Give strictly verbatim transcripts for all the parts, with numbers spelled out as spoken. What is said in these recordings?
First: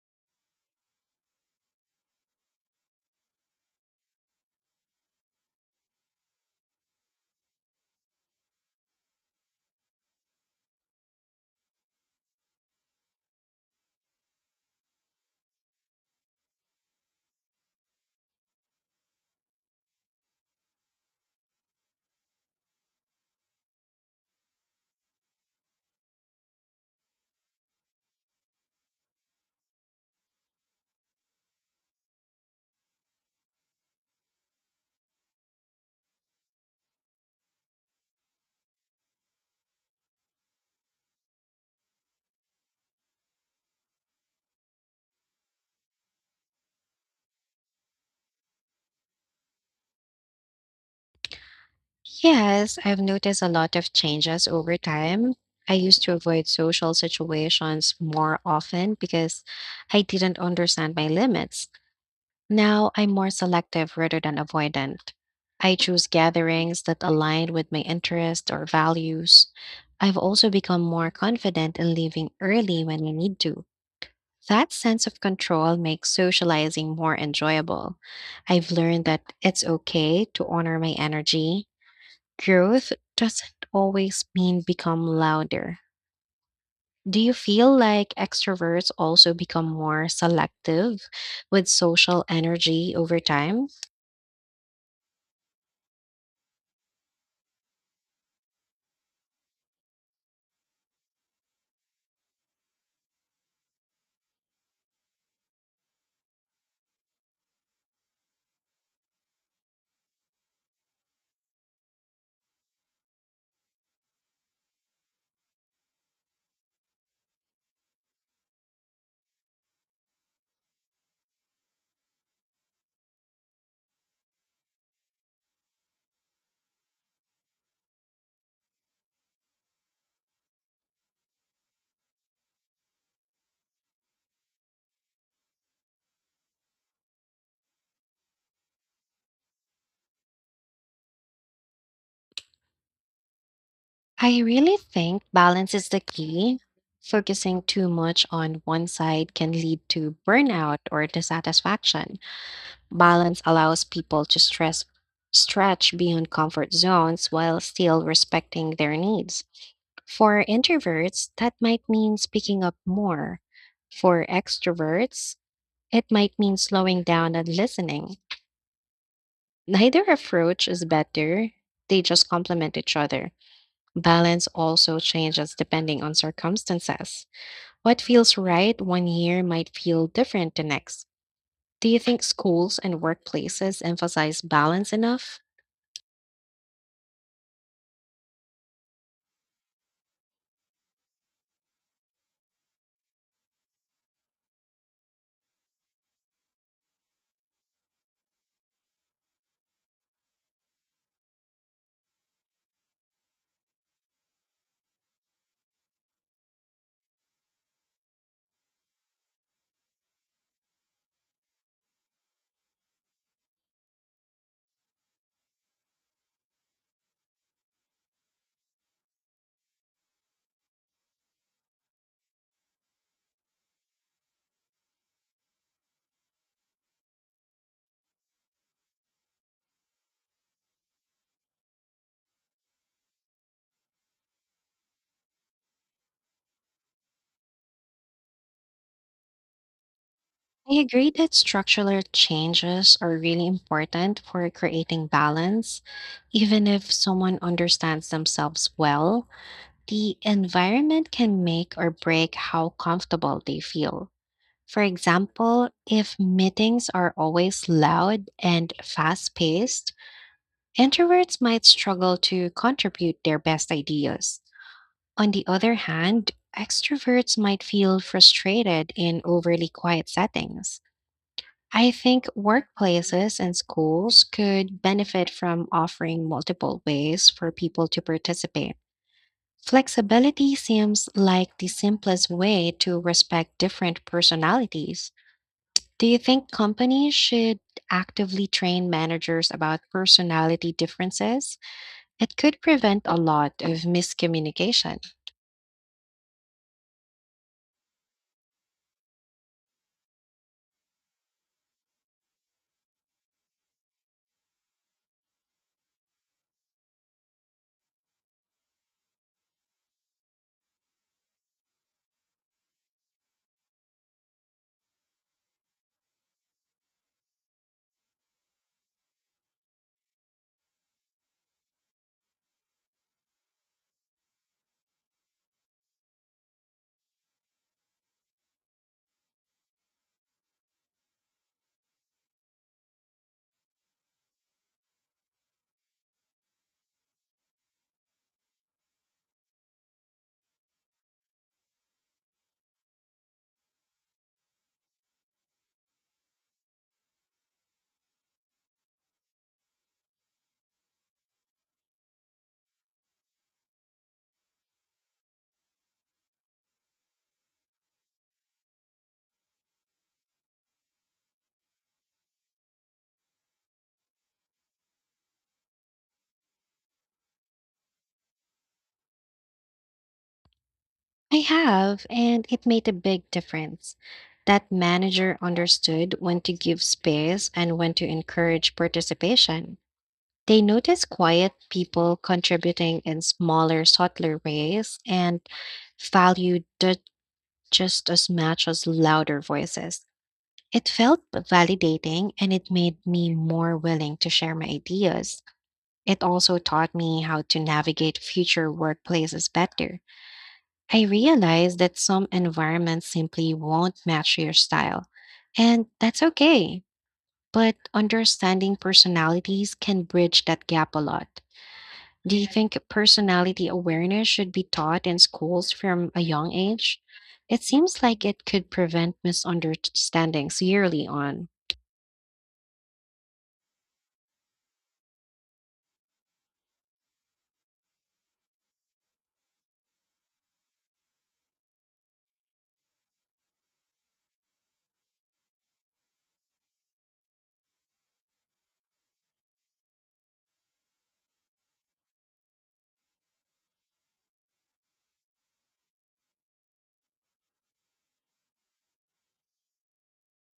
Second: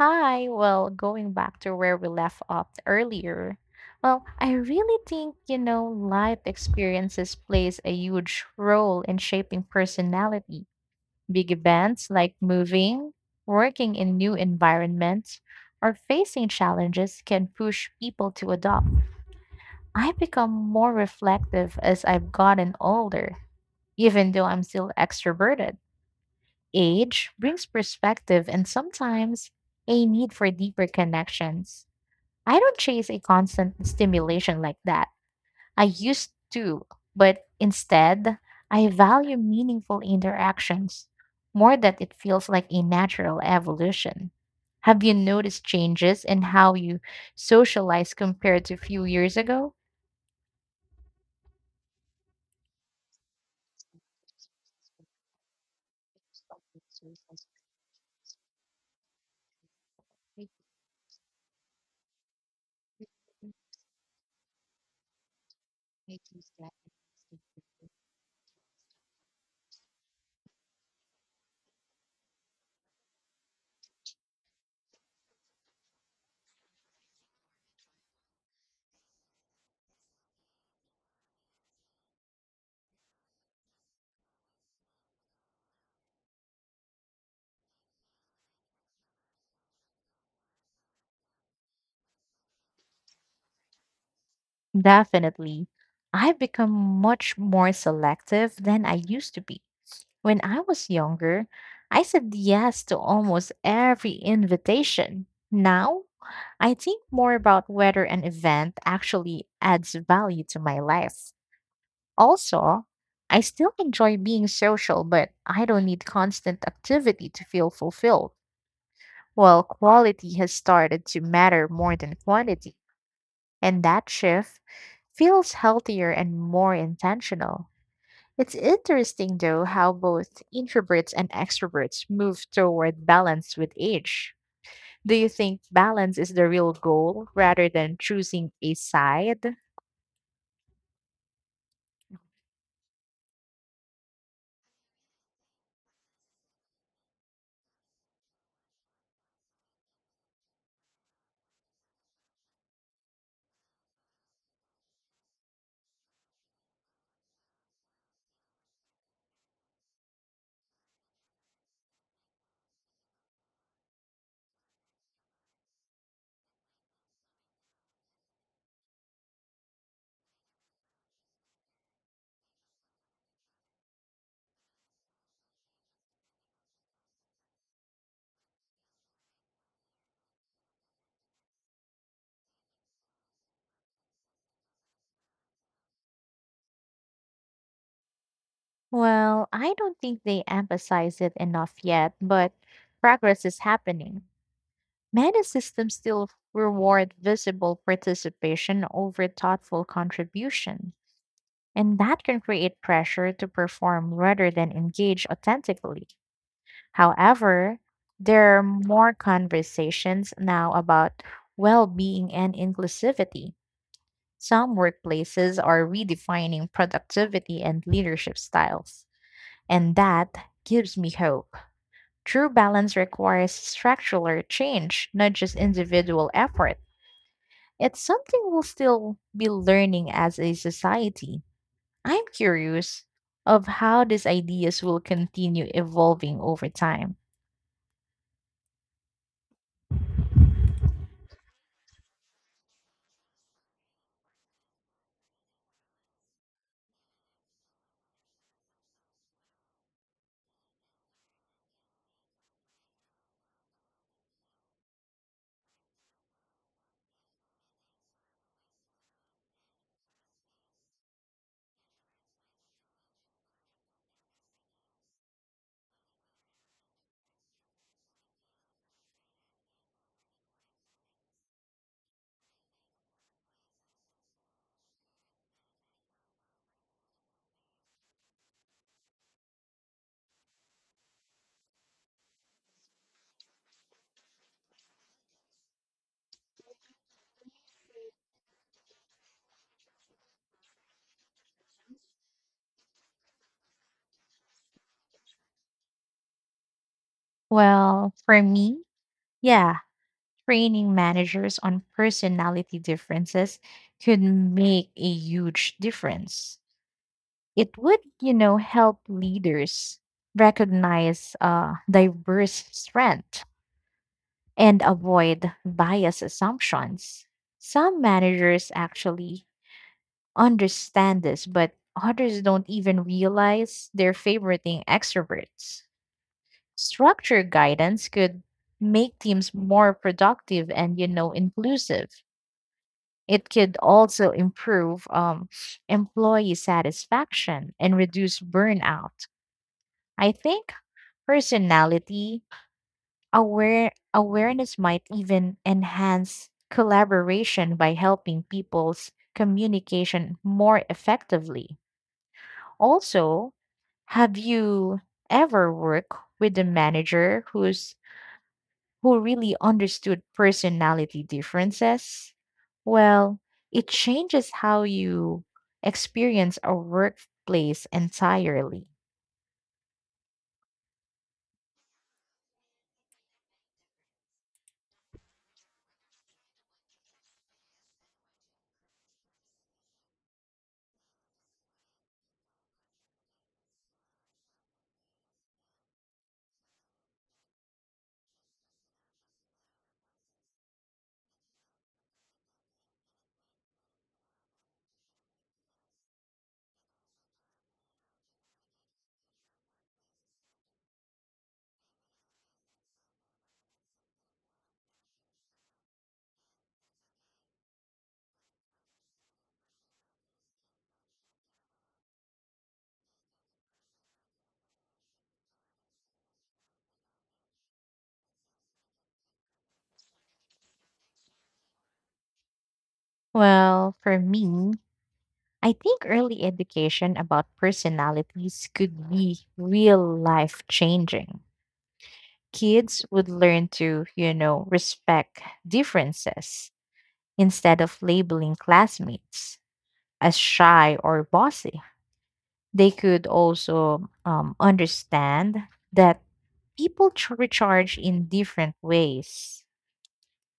Hi, well, going back to where we left off earlier, well, I really think, you know, life experiences plays a huge role in shaping personality. Big events like moving, working in new environments, or facing challenges can push people to adopt. I've become more reflective as I've gotten older, even though I'm still extroverted. Age brings perspective and sometimes a need for deeper connections. I don't chase a constant stimulation like that. I used to, but instead, I value meaningful interactions more that it feels like a natural evolution. Have you noticed changes in how you socialize compared to a few years ago? Yes, I've noticed a lot of changes over time. I used to avoid social situations more often because I didn't understand my limits. Now I'm more selective rather than avoidant. I choose gatherings that align with my interests or values. I've also become more confident in leaving early when I need to. That sense of control makes socializing more enjoyable. I've learned that it's okay to honor my energy. Growth doesn't always mean become louder. Do you feel like extroverts also become more selective with social energy over time? Definitely. I've become much more selective than I used to be. When I was younger, I said yes to almost every invitation. Now, I think more about whether an event actually adds value to my life. Also, I still enjoy being social, but I don't need constant activity to feel fulfilled. Well, quality has started to matter more than quantity, and that shift feels healthier and more intentional. It's interesting, though, how both introverts and extroverts move toward balance with age. Do you think balance is the real goal rather than choosing a side? I really think balance is the key. Focusing too much on one side can lead to burnout or dissatisfaction. Balance allows people to stress stretch beyond comfort zones while still respecting their needs. For introverts, that might mean speaking up more. For extroverts, it might mean slowing down and listening. Neither approach is better, they just complement each other. Balance also changes depending on circumstances. What feels right one year might feel different the next. Do you think schools and workplaces emphasize balance enough? Well, I don't think they emphasize it enough yet, but progress is happening. Many systems still reward visible participation over thoughtful contribution, and that can create pressure to perform rather than engage authentically. However, there are more conversations now about well being and inclusivity. Some workplaces are redefining productivity and leadership styles, and that gives me hope. True balance requires structural change, not just individual effort. It's something we'll still be learning as a society. I'm curious of how these ideas will continue evolving over time. I agree that structural changes are really important for creating balance. Even if someone understands themselves well, the environment can make or break how comfortable they feel. For example, if meetings are always loud and fast paced, introverts might struggle to contribute their best ideas. On the other hand, extroverts might feel frustrated in overly quiet settings. I think workplaces and schools could benefit from offering multiple ways for people to participate. Flexibility seems like the simplest way to respect different personalities. Do you think companies should actively train managers about personality differences? It could prevent a lot of miscommunication. Well, for me, yeah, training managers on personality differences could make a huge difference. It would, you know, help leaders recognize uh, diverse strength and avoid bias assumptions. Some managers actually understand this, but others don't even realize they're favoriting extroverts. Structure guidance could make teams more productive and, you know, inclusive. It could also improve um, employee satisfaction and reduce burnout. I think personality aware awareness might even enhance collaboration by helping people's communication more effectively. Also, have you ever worked with a manager whose who really understood personality differences? Well, it changes how you experience a workplace entirely. I have, and it made a big difference. That manager understood when to give space and when to encourage participation. They noticed quiet people contributing in smaller, subtler ways and valued it just as much as louder voices. It felt validating and it made me more willing to share my ideas. It also taught me how to navigate future workplaces better. I realize that some environments simply won't match your style, and that's okay. But understanding personalities can bridge that gap a lot. Do you think personality awareness should be taught in schools from a young age? It seems like it could prevent misunderstandings yearly on. Well, for me, I think early education about personalities could be real life changing. Kids would learn to, you know, respect differences instead of labeling classmates as shy or bossy. They could also um, understand that people ch- recharge in different ways.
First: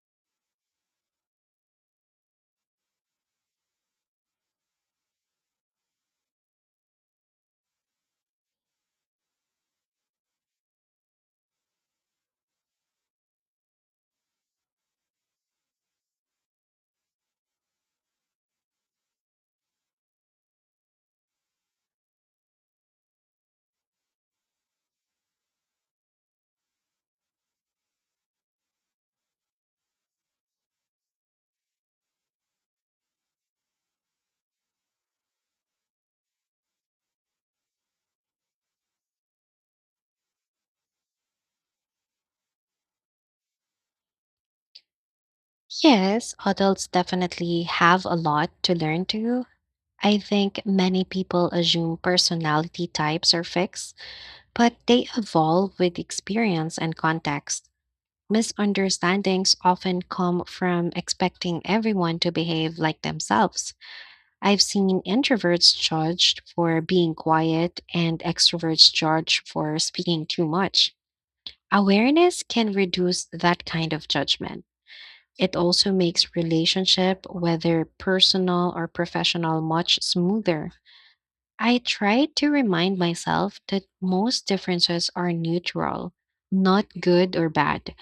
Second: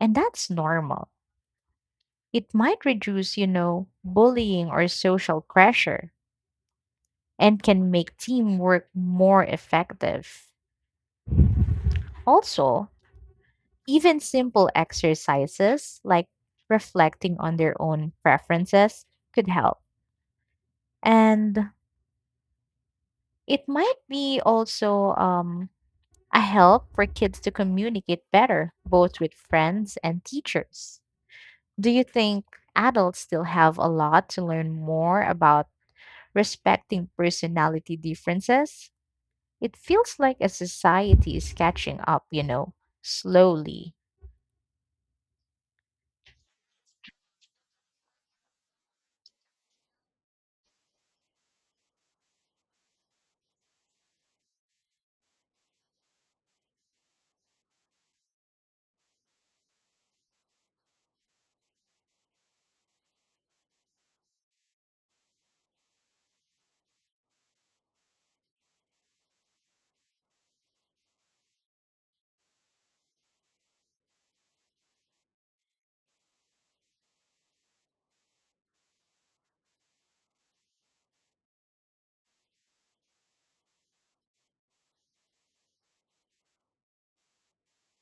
And that's normal. It might reduce, you know, bullying or social pressure and can make teamwork more effective. Also, even simple exercises like reflecting on their own preferences could help. And it might be also um, a help for kids to communicate better, both with friends and teachers. Do you think adults still have a lot to learn more about respecting personality differences? It feels like a society is catching up, you know, slowly. Yes, adults definitely have a lot to learn too. I think many people assume personality types are fixed, but they evolve with experience and context. Misunderstandings often come from expecting everyone to behave like themselves. I've seen introverts judged for being quiet and extroverts judged for speaking too much. Awareness can reduce that kind of judgment. It also makes relationship, whether personal or professional, much smoother. I try to remind myself that most differences are neutral, not good or bad.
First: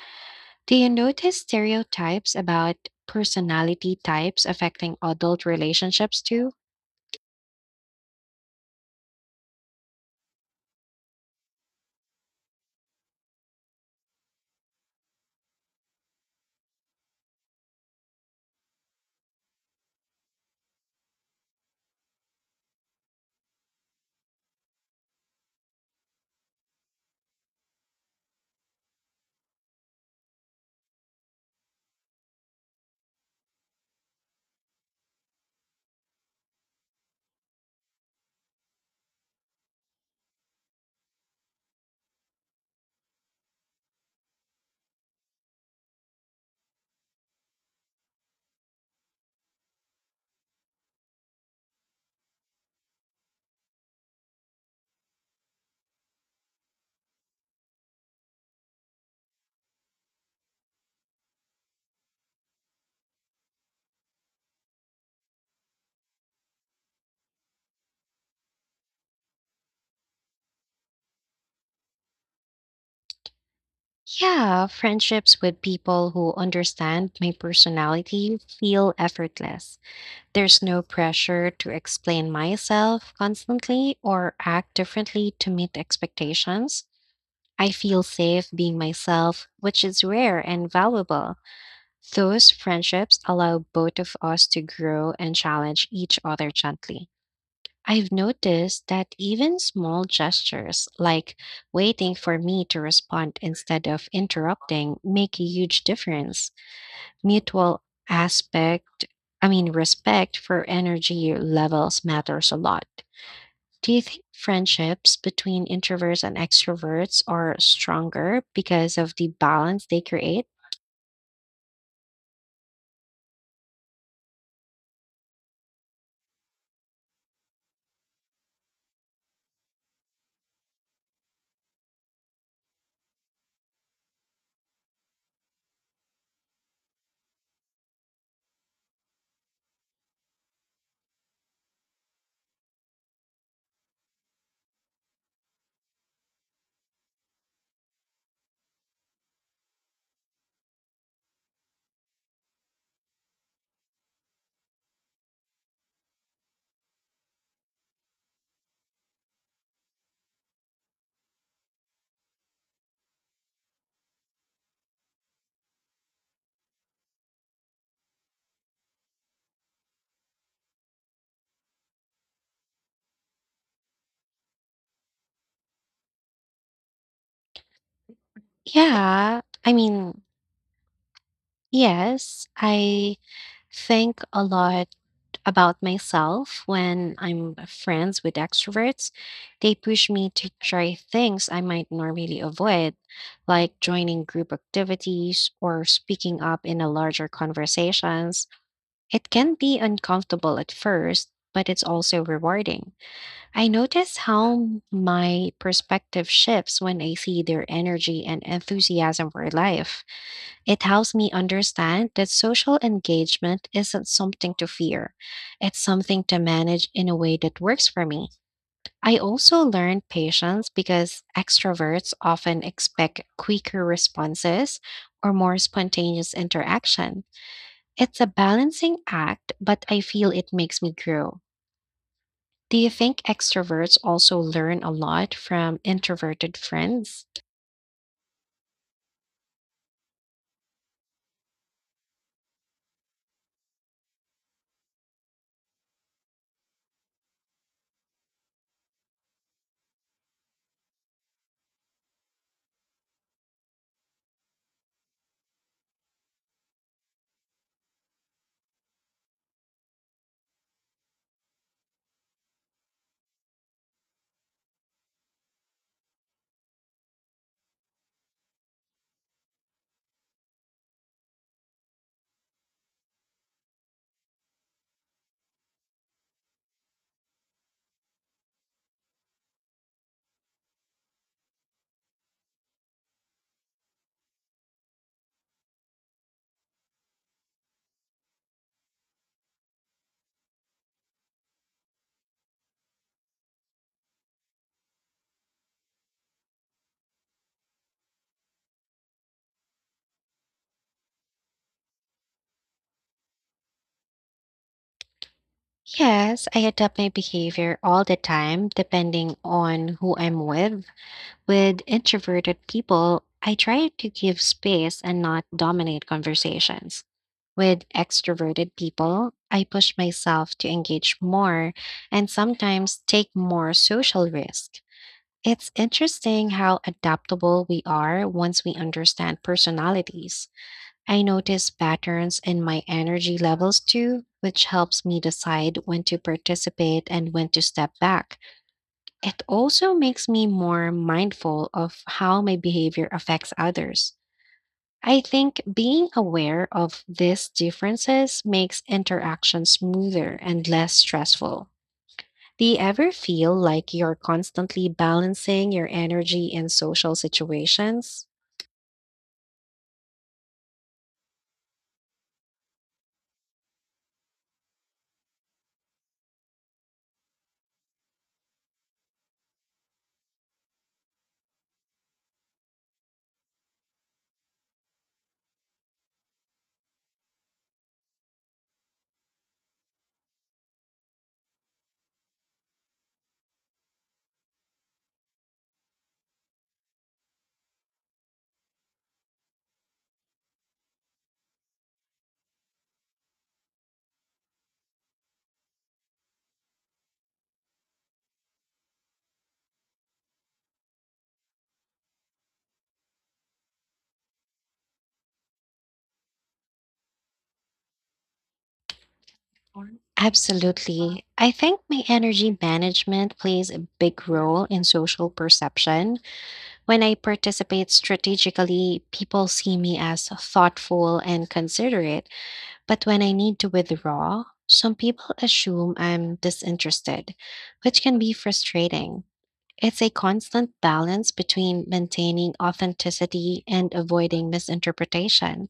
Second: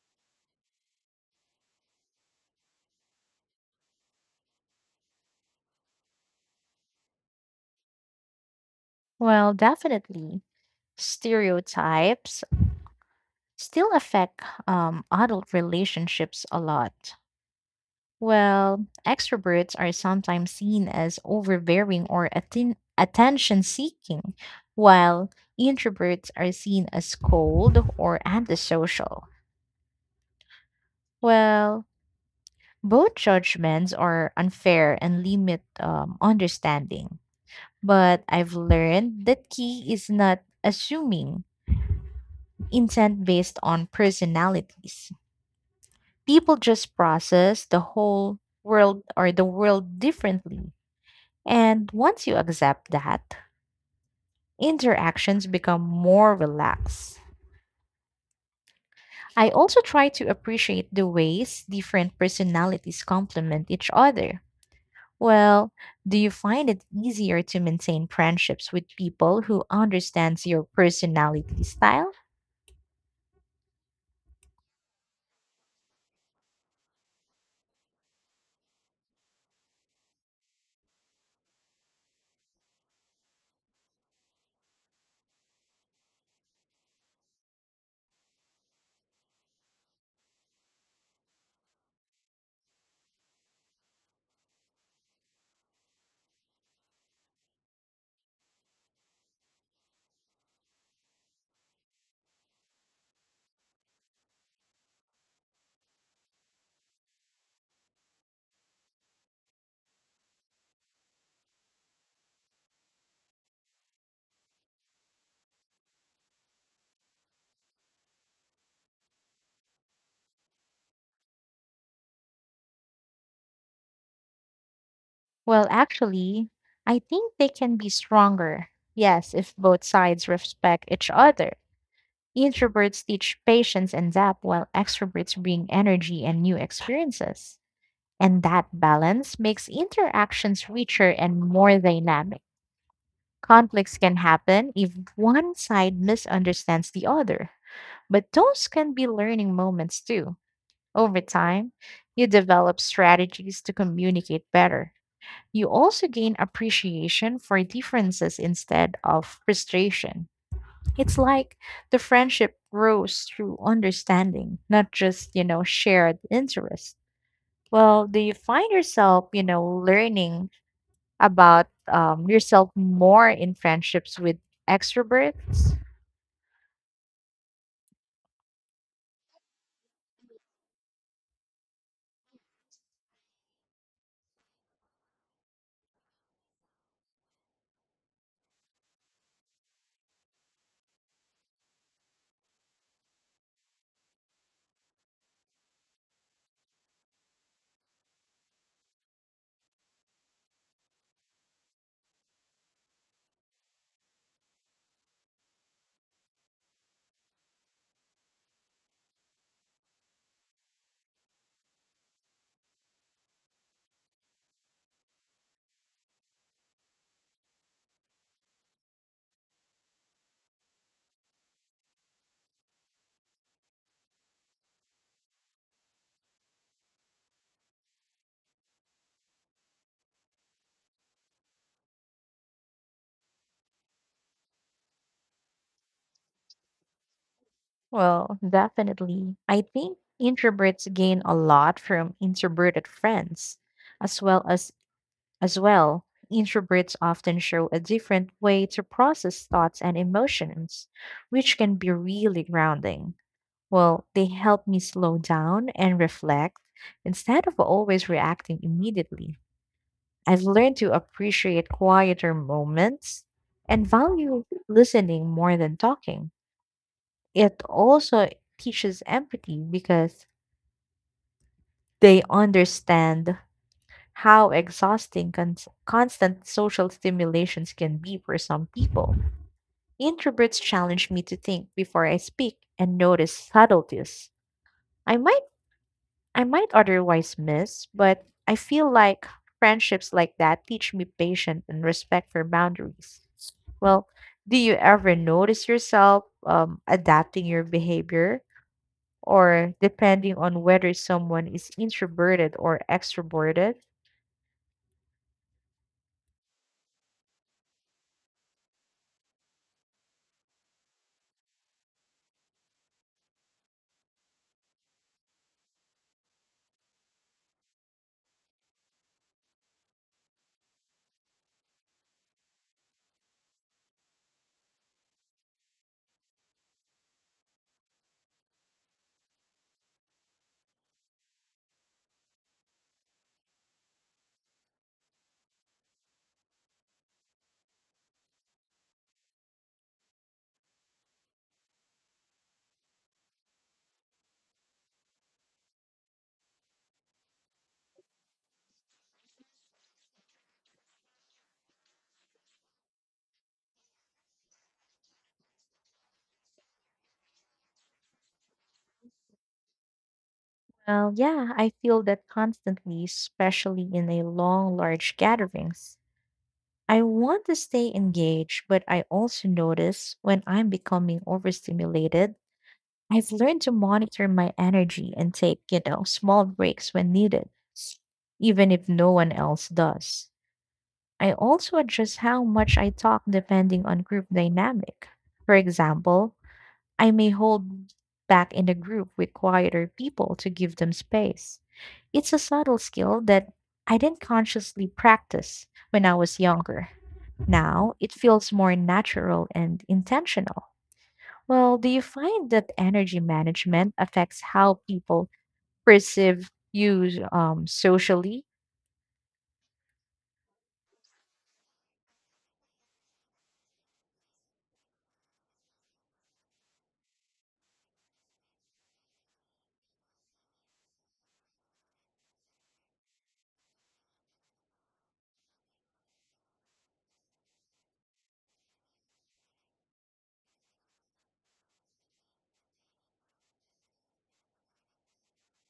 Do you notice stereotypes about personality types affecting adult relationships too? Well, definitely. Stereotypes still affect um, adult relationships a lot. Well, extroverts are sometimes seen as overbearing or atten- attention seeking, while introverts are seen as cold or antisocial. Well, both judgments are unfair and limit um, understanding. But I've learned that key is not assuming intent based on personalities. People just process the whole world or the world differently. And once you accept that, interactions become more relaxed. I also try to appreciate the ways different personalities complement each other. Well, do you find it easier to maintain friendships with people who understands your personality style? Yeah, friendships with people who understand my personality feel effortless. There's no pressure to explain myself constantly or act differently to meet expectations. I feel safe being myself, which is rare and valuable. Those friendships allow both of us to grow and challenge each other gently. I've noticed that even small gestures, like waiting for me to respond instead of interrupting, make a huge difference. Mutual aspect, I mean, respect for energy levels matters a lot. Do you think friendships between introverts and extroverts are stronger because of the balance they create? Well, actually, I think they can be stronger. Yes, if both sides respect each other. Introverts teach patience and depth while extroverts bring energy and new experiences. And that balance makes interactions richer and more dynamic. Conflicts can happen if one side misunderstands the other, but those can be learning moments too. Over time, you develop strategies to communicate better. You also gain appreciation for differences instead of frustration. It's like the friendship grows through understanding, not just, you know, shared interest. Well, do you find yourself, you know, learning about um, yourself more in friendships with extroverts? Yeah, I mean, Yes, I think a lot about myself when I'm friends with extroverts. They push me to try things I might normally avoid, like joining group activities or speaking up in a larger conversations. It can be uncomfortable at first, but it's also rewarding. I notice how my perspective shifts when I see their energy and enthusiasm for life. It helps me understand that social engagement isn't something to fear. It's something to manage in a way that works for me. I also learned patience because extroverts often expect quicker responses or more spontaneous interaction. It's a balancing act, but I feel it makes me grow. Do you think extroverts also learn a lot from introverted friends? Well, definitely. I think introverts gain a lot from introverted friends, as well as as well. Introverts often show a different way to process thoughts and emotions, which can be really grounding. Well, they help me slow down and reflect instead of always reacting immediately. I've learned to appreciate quieter moments and value listening more than talking. It also teaches empathy because they understand how exhausting cons- constant social stimulations can be for some people. Introverts challenge me to think before I speak and notice subtleties I might I might otherwise miss, but I feel like friendships like that teach me patience and respect for boundaries. Well, do you ever notice yourself um, adapting your behavior or depending on whether someone is introverted or extroverted? Yes, I adapt my behavior all the time depending on who I'm with. With introverted people, I try to give space and not dominate conversations. With extroverted people, I push myself to engage more and sometimes take more social risk. It's interesting how adaptable we are once we understand personalities. I notice patterns in my energy levels too, which helps me decide when to participate and when to step back. It also makes me more mindful of how my behavior affects others. I think being aware of these differences makes interaction smoother and less stressful. Do you ever feel like you're constantly balancing your energy in social situations? Well, yeah, I feel that constantly, especially in a long, large gatherings. I want to stay engaged, but I also notice when I'm becoming overstimulated. I've learned to monitor my energy and take, you know, small breaks when needed, even if no one else does. I also adjust how much I talk depending on group dynamic. For example, I may hold back in a group with quieter people to give them space. It's a subtle skill that I didn't consciously practice when I was younger. Now it feels more natural and intentional. Well, do you find that energy management affects how people perceive you um, socially? Absolutely. I think my energy management plays a big role in social perception. When I participate strategically, people see me as thoughtful and considerate. But when I need to withdraw, some people assume I'm disinterested, which can be frustrating. It's a constant balance between maintaining authenticity and avoiding misinterpretation.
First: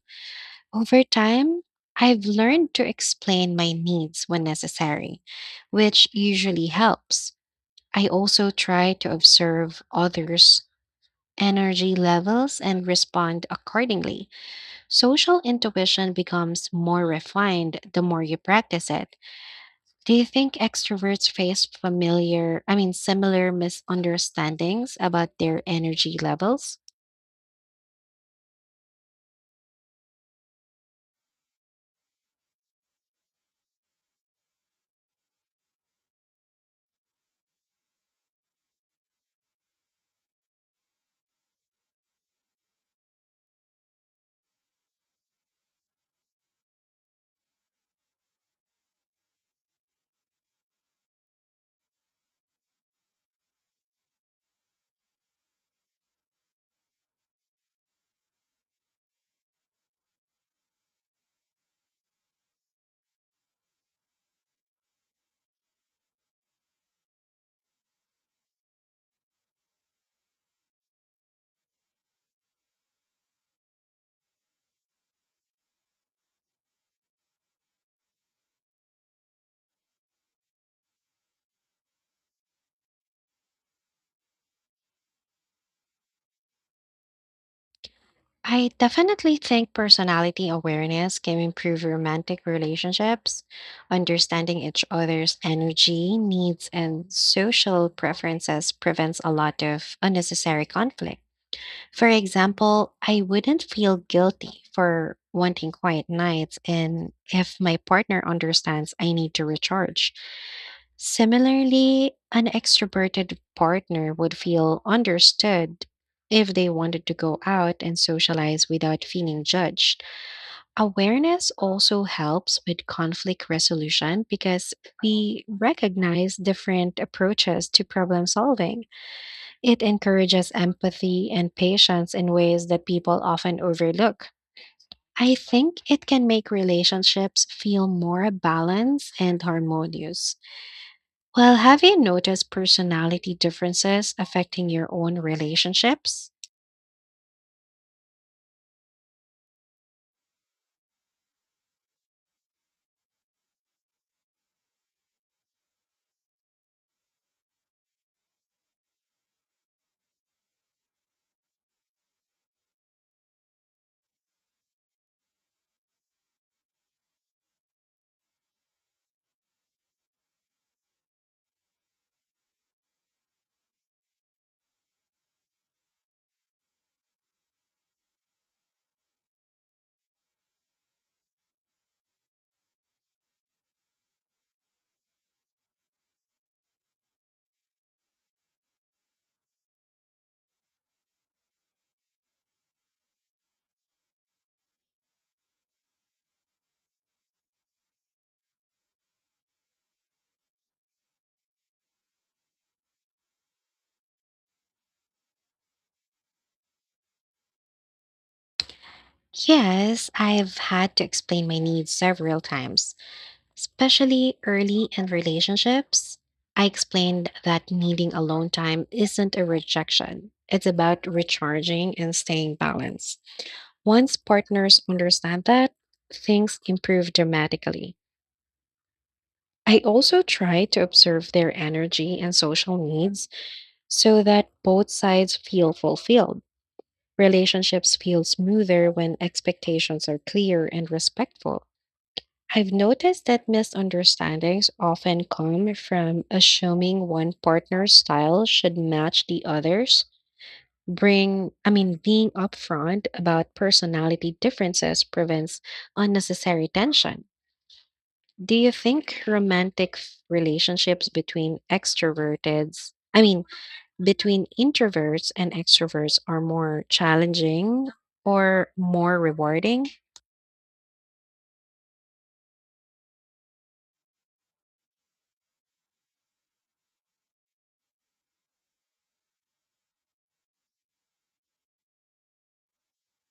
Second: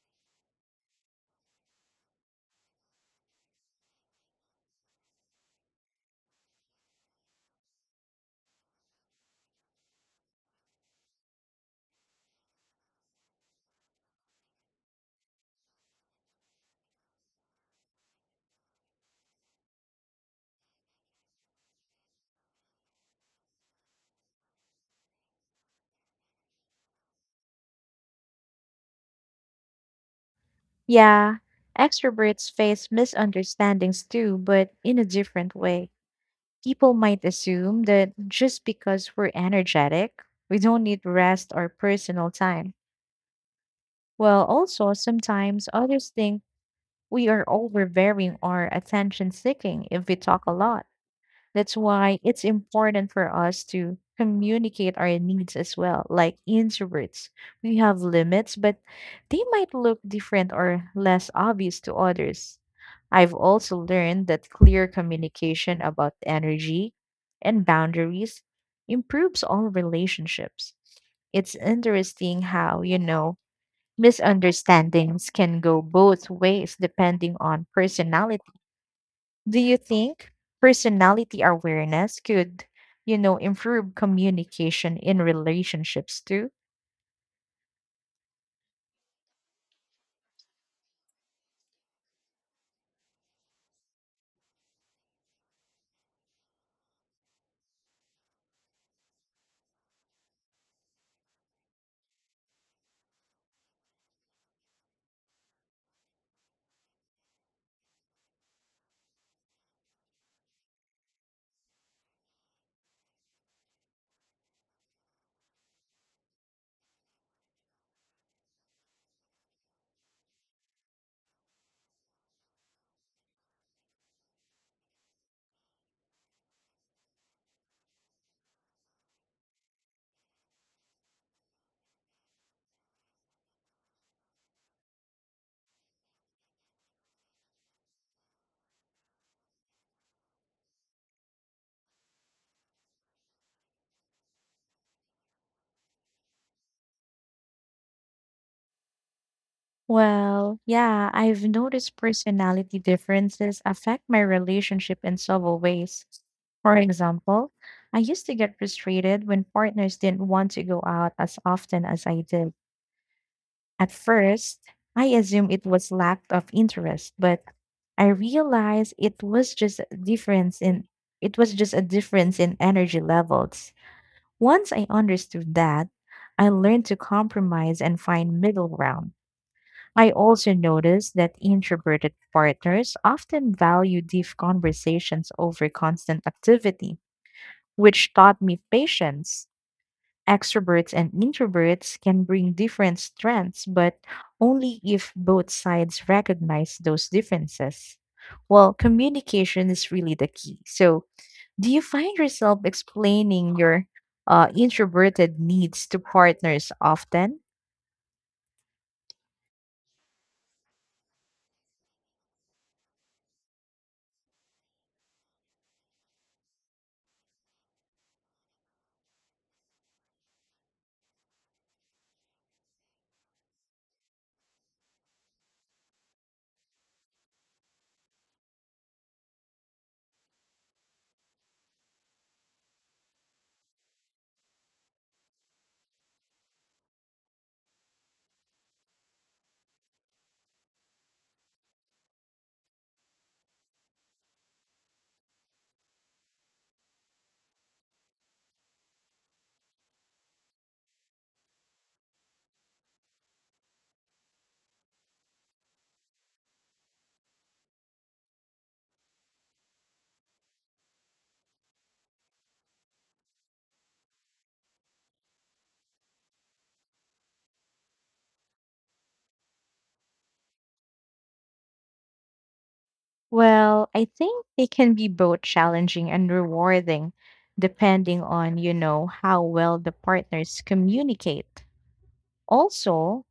Over time, I've learned to explain my needs when necessary, which usually helps. I also try to observe others' energy levels and respond accordingly. Social intuition becomes more refined the more you practice it. Do you think extroverts face familiar, I mean, similar misunderstandings about their energy levels? Yeah, extroverts face misunderstandings too, but in a different way. People might assume that just because we're energetic, we don't need rest or personal time. Well, also, sometimes others think we are overbearing or attention seeking if we talk a lot. That's why it's important for us to communicate our needs as well. Like introverts, we have limits, but they might look different or less obvious to others. I've also learned that clear communication about energy and boundaries improves all relationships. It's interesting how, you know, misunderstandings can go both ways depending on personality. Do you think personality awareness could, you know, improve communication in relationships too? I definitely think personality awareness can improve romantic relationships. Understanding each other's energy, needs, and social preferences prevents a lot of unnecessary conflict. For example, I wouldn't feel guilty for wanting quiet nights and if my partner understands I need to recharge. Similarly, an extroverted partner would feel understood if they wanted to go out and socialize without feeling judged. Awareness also helps with conflict resolution because we recognize different approaches to problem solving. It encourages empathy and patience in ways that people often overlook. I think it can make relationships feel more balanced and harmonious. Well, have you noticed personality differences affecting your own relationships? Well, yeah, I've noticed personality differences affect my relationship in several ways. For example, I used to get frustrated when partners didn't want to go out as often as I did. At first, I assumed it was lack of interest, but I realized it was just a difference in it was just a difference in energy levels. Once I understood that, I learned to compromise and find middle ground. I also noticed that introverted partners often value deep conversations over constant activity, which taught me patience. Extroverts and introverts can bring different strengths, but only if both sides recognize those differences. Well, communication is really the key. So, do you find yourself explaining your uh, introverted needs to partners often? Yes, I've had to explain my needs several times, especially early in relationships. I explained that needing alone time isn't a rejection, it's about recharging and staying balanced. Once partners understand that, things improve dramatically. I also try to observe their energy and social needs so that both sides feel fulfilled. Relationships feel smoother when expectations are clear and respectful. I've noticed that misunderstandings often come from assuming one partner's style should match the other's. Bring i mean being upfront about personality differences prevents unnecessary tension. Do you think romantic f- relationships between extroverts I mean between introverts and extroverts are more challenging or more rewarding? Well, I think it can be both challenging and rewarding depending on, you know, how well the partners communicate. Also,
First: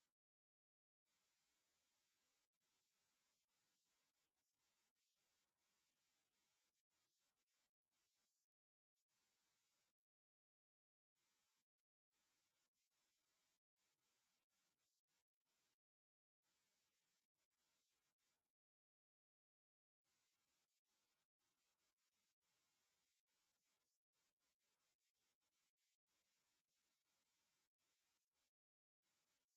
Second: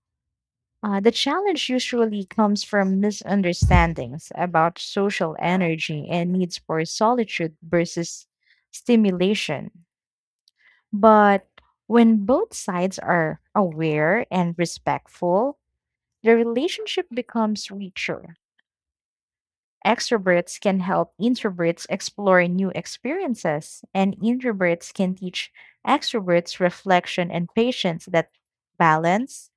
uh, the challenge usually comes from misunderstandings about social energy and needs for solitude versus stimulation. But when both sides are aware and respectful, the relationship becomes richer. Extroverts can help introverts explore new experiences, and introverts can teach extroverts reflection and patience that balance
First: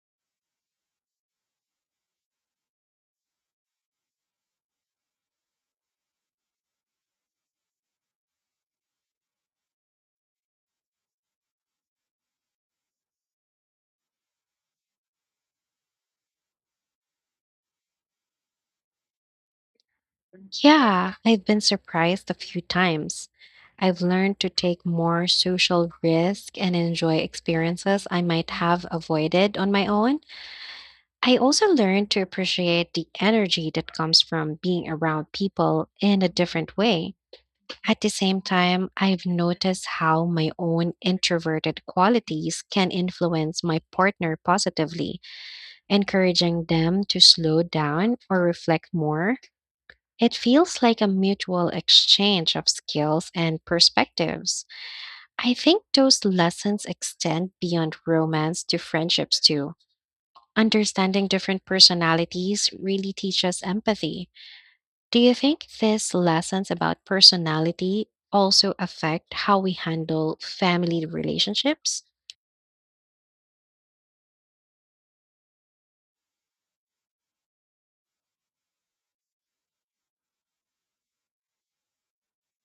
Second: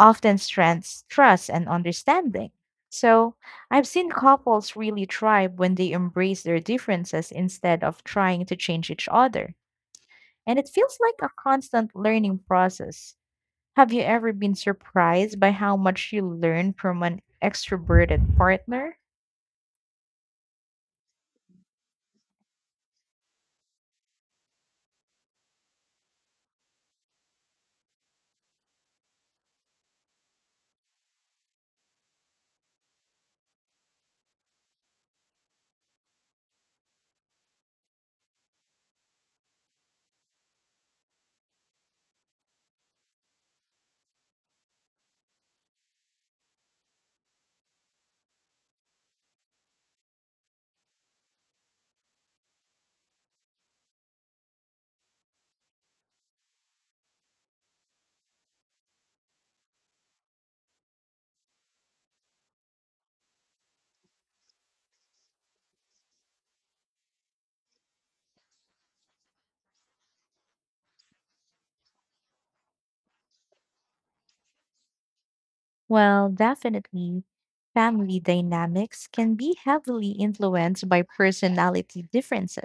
often strengthens trust and understanding. So, I've seen couples really thrive when they embrace their differences instead of trying to change each other. And it feels like a constant learning process. Have you ever been surprised by how much you learn from an extroverted partner? Yeah, I've been surprised a few times. I've learned to take more social risk and enjoy experiences I might have avoided on my own. I also learned to appreciate the energy that comes from being around people in a different way. At the same time, I've noticed how my own introverted qualities can influence my partner positively, encouraging them to slow down or reflect more. It feels like a mutual exchange of skills and perspectives. I think those lessons extend beyond romance to friendships too. Understanding different personalities really teaches empathy. Do you think these lessons about personality also affect how we handle family relationships? Well, definitely. Family dynamics can be heavily influenced by personality differences.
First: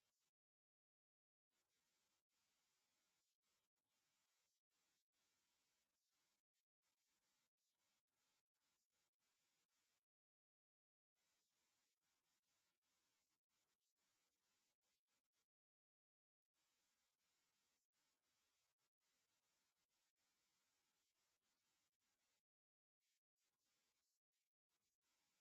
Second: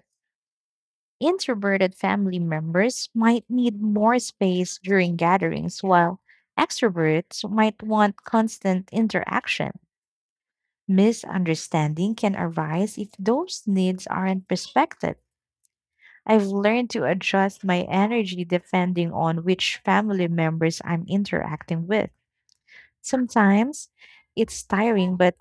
Introverted family members might need more space during gatherings, while extroverts might want constant interaction. Misunderstanding can arise if those needs aren't respected. I've learned to adjust my energy depending on which family members I'm interacting with. Sometimes it's tiring, but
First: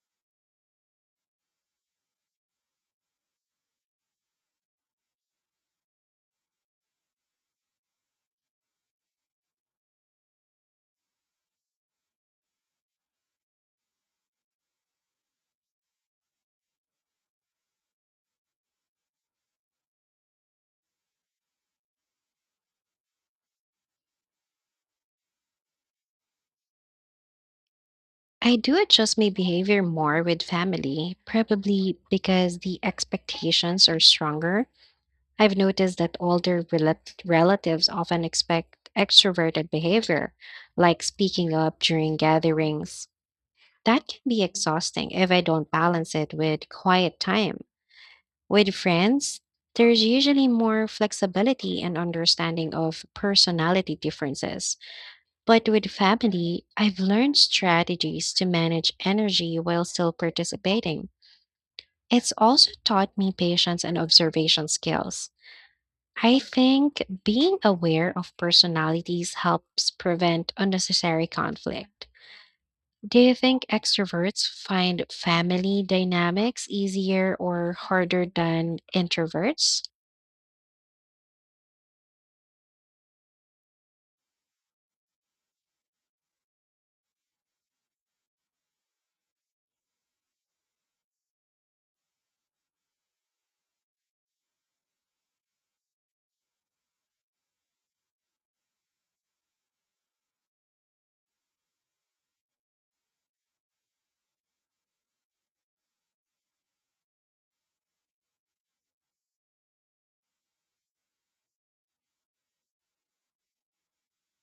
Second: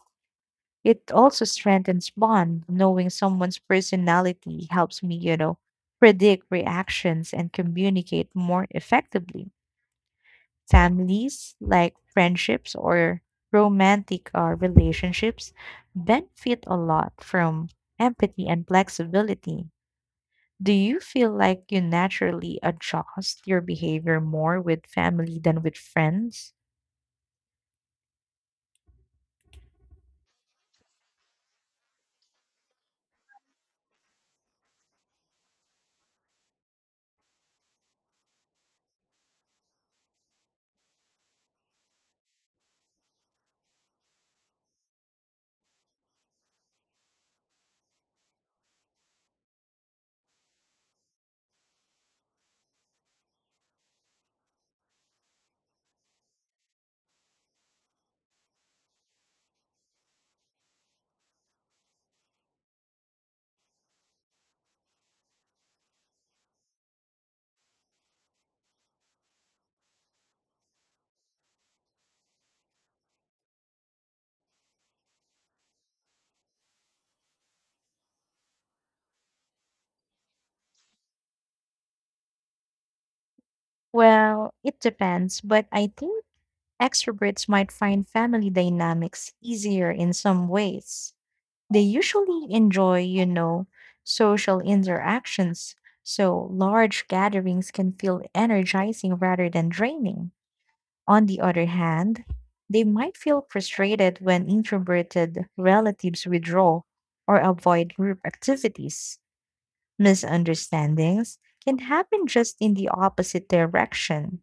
it also strengthens bond. Knowing someone's personality helps me, you know, predict reactions and communicate more effectively. Families, like friendships or romantic or relationships, benefit a lot from empathy and flexibility. Do you feel like you naturally adjust your behavior more with family than with friends? I do adjust my behavior more with family, probably because the expectations are stronger. I've noticed that older rela- relatives often expect extroverted behavior, like speaking up during gatherings. That can be exhausting if I don't balance it with quiet time. With friends, there's usually more flexibility and understanding of personality differences. But with family, I've learned strategies to manage energy while still participating. It's also taught me patience and observation skills. I think being aware of personalities helps prevent unnecessary conflict. Do you think extroverts find family dynamics easier or harder than introverts? Well, it depends, but I think extroverts might find family dynamics easier in some ways. They usually enjoy, you know, social interactions, so large gatherings can feel energizing rather than draining. On the other hand, they might feel frustrated when introverted relatives withdraw or avoid group activities. Misunderstandings can happen just in the opposite direction,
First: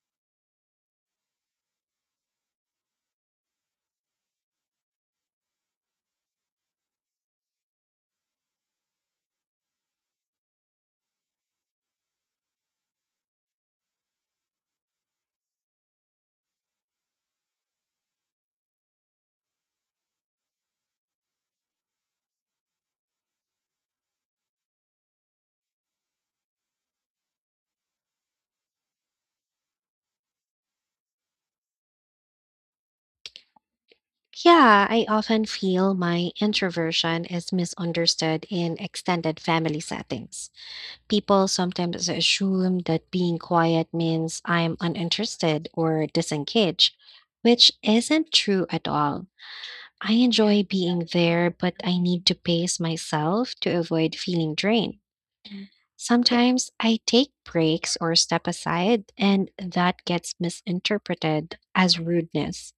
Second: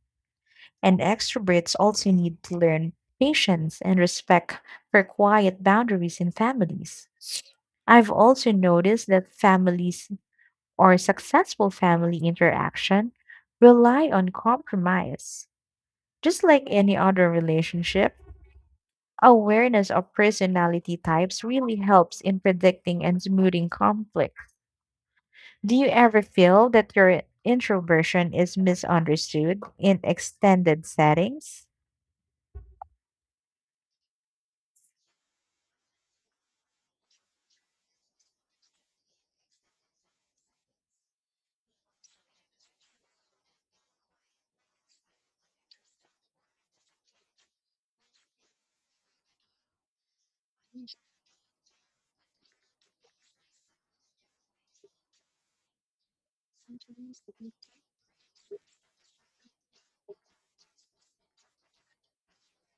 and extroverts also need to learn patience and respect for quiet boundaries in families. I've also noticed that families or successful family interaction rely on compromise. Just like any other relationship, awareness of personality types really helps in predicting and smoothing conflict. Do you ever feel that your introversion is misunderstood in extended settings? Yeah, I often feel my introversion is misunderstood in extended family settings. People sometimes assume that being quiet means I'm uninterested or disengaged, which isn't true at all. I enjoy being there, but I need to pace myself to avoid feeling drained. Sometimes I take breaks or step aside, and that gets misinterpreted as rudeness.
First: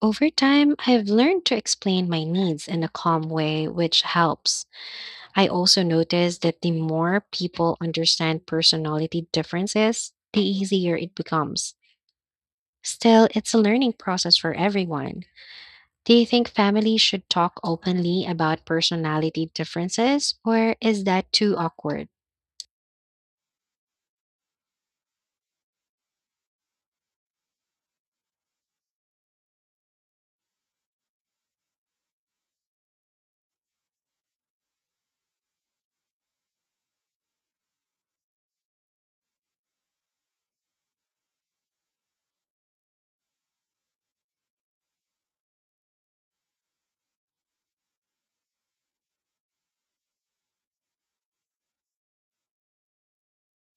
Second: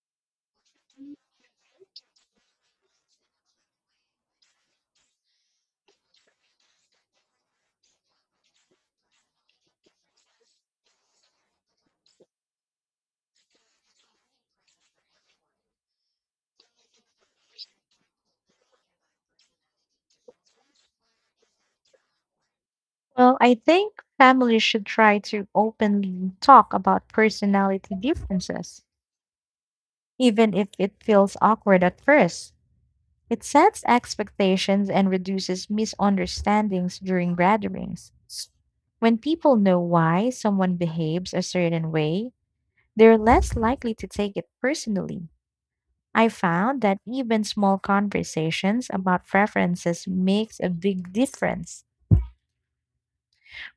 Over time, I've learned to explain my needs in a calm way, which helps. I also noticed that the more people understand personality differences, the easier it becomes. Still, it's a learning process for everyone. Do you think families should talk openly about personality differences, or is that too awkward? Well, I think families should try to openly talk about personality differences, even if it feels awkward at first. It sets expectations and reduces misunderstandings during gatherings. When people know why someone behaves a certain way, they're less likely to take it personally. I found that even small conversations about preferences makes a big difference.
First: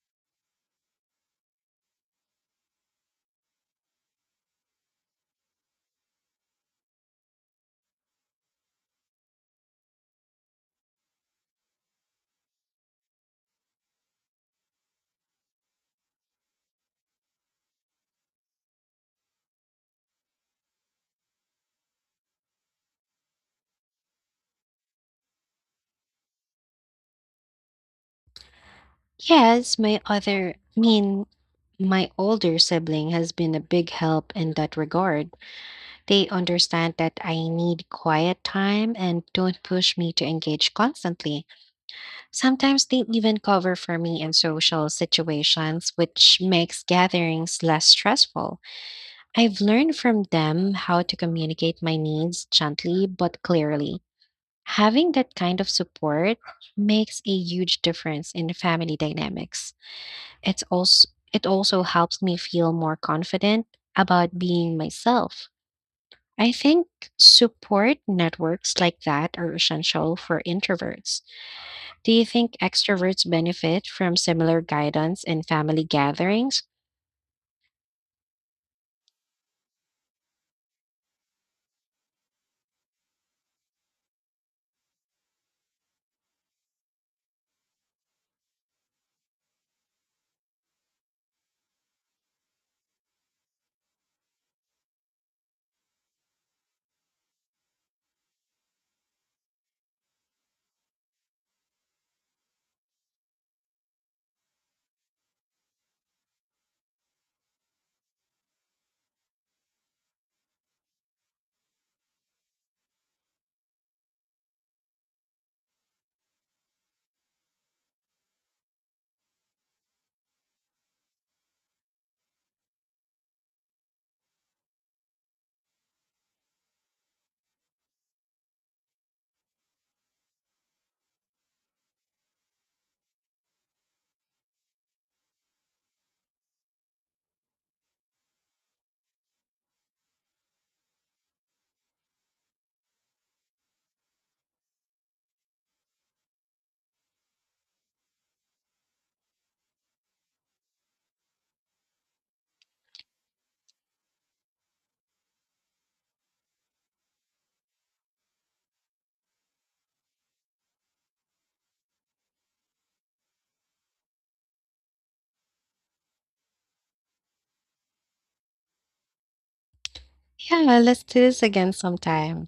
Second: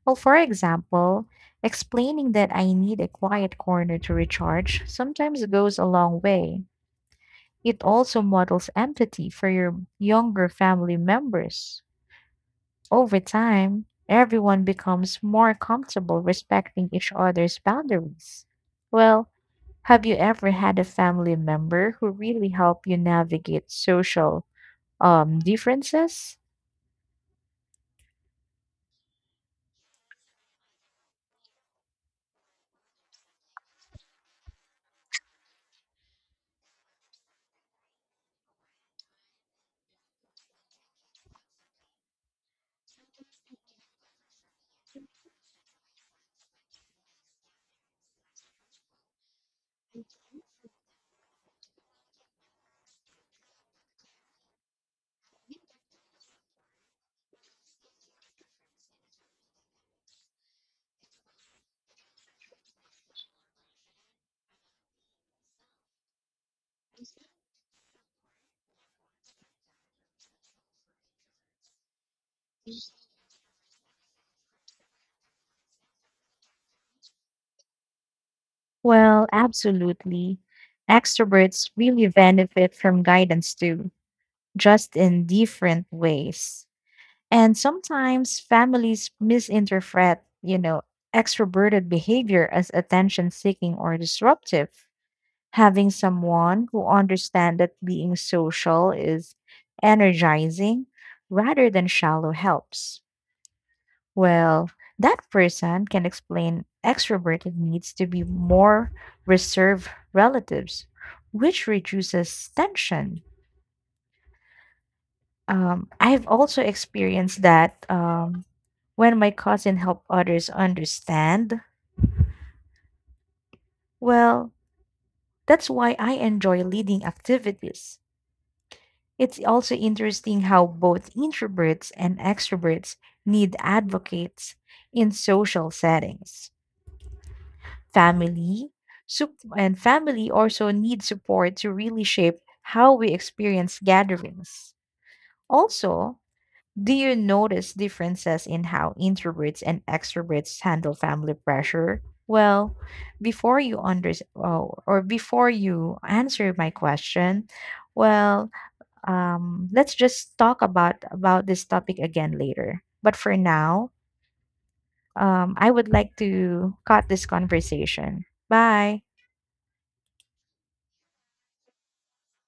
Well, for example, explaining that I need a quiet corner to recharge sometimes goes a long way. It also models empathy for your younger family members. Over time, everyone becomes more comfortable respecting each other's boundaries. Well, have you ever had a family member who really helped you navigate social um, differences? Yes, my other, I mean, my older sibling has been a big help in that regard. They understand that I need quiet time and don't push me to engage constantly. Sometimes they even cover for me in social situations, which makes gatherings less stressful. I've learned from them how to communicate my needs gently but clearly. Having that kind of support makes a huge difference in family dynamics. It's also it also helps me feel more confident about being myself. I think support networks like that are essential for introverts. Do you think extroverts benefit from similar guidance in family gatherings? Well, absolutely. Extroverts really benefit from guidance too, just in different ways. And sometimes families misinterpret, you know, extroverted behavior as attention seeking or disruptive. Having someone who understands that being social is energizing rather than shallow helps. Well, that person can explain extroverted needs to be more reserved relatives, which reduces tension. Um, I've also experienced that um, when my cousin helped others understand. Well, that's why I enjoy leading activities. It's also interesting how both introverts and extroverts need advocates in social settings. family sup- and family also need support to really shape how we experience gatherings. Also, do you notice differences in how introverts and extroverts handle family pressure? Well, before you under oh, or before you answer my question, well, um, let's just talk about about this topic again later, but for now, um, I would like to cut this conversation. Bye. Yeah, let's do this again sometime.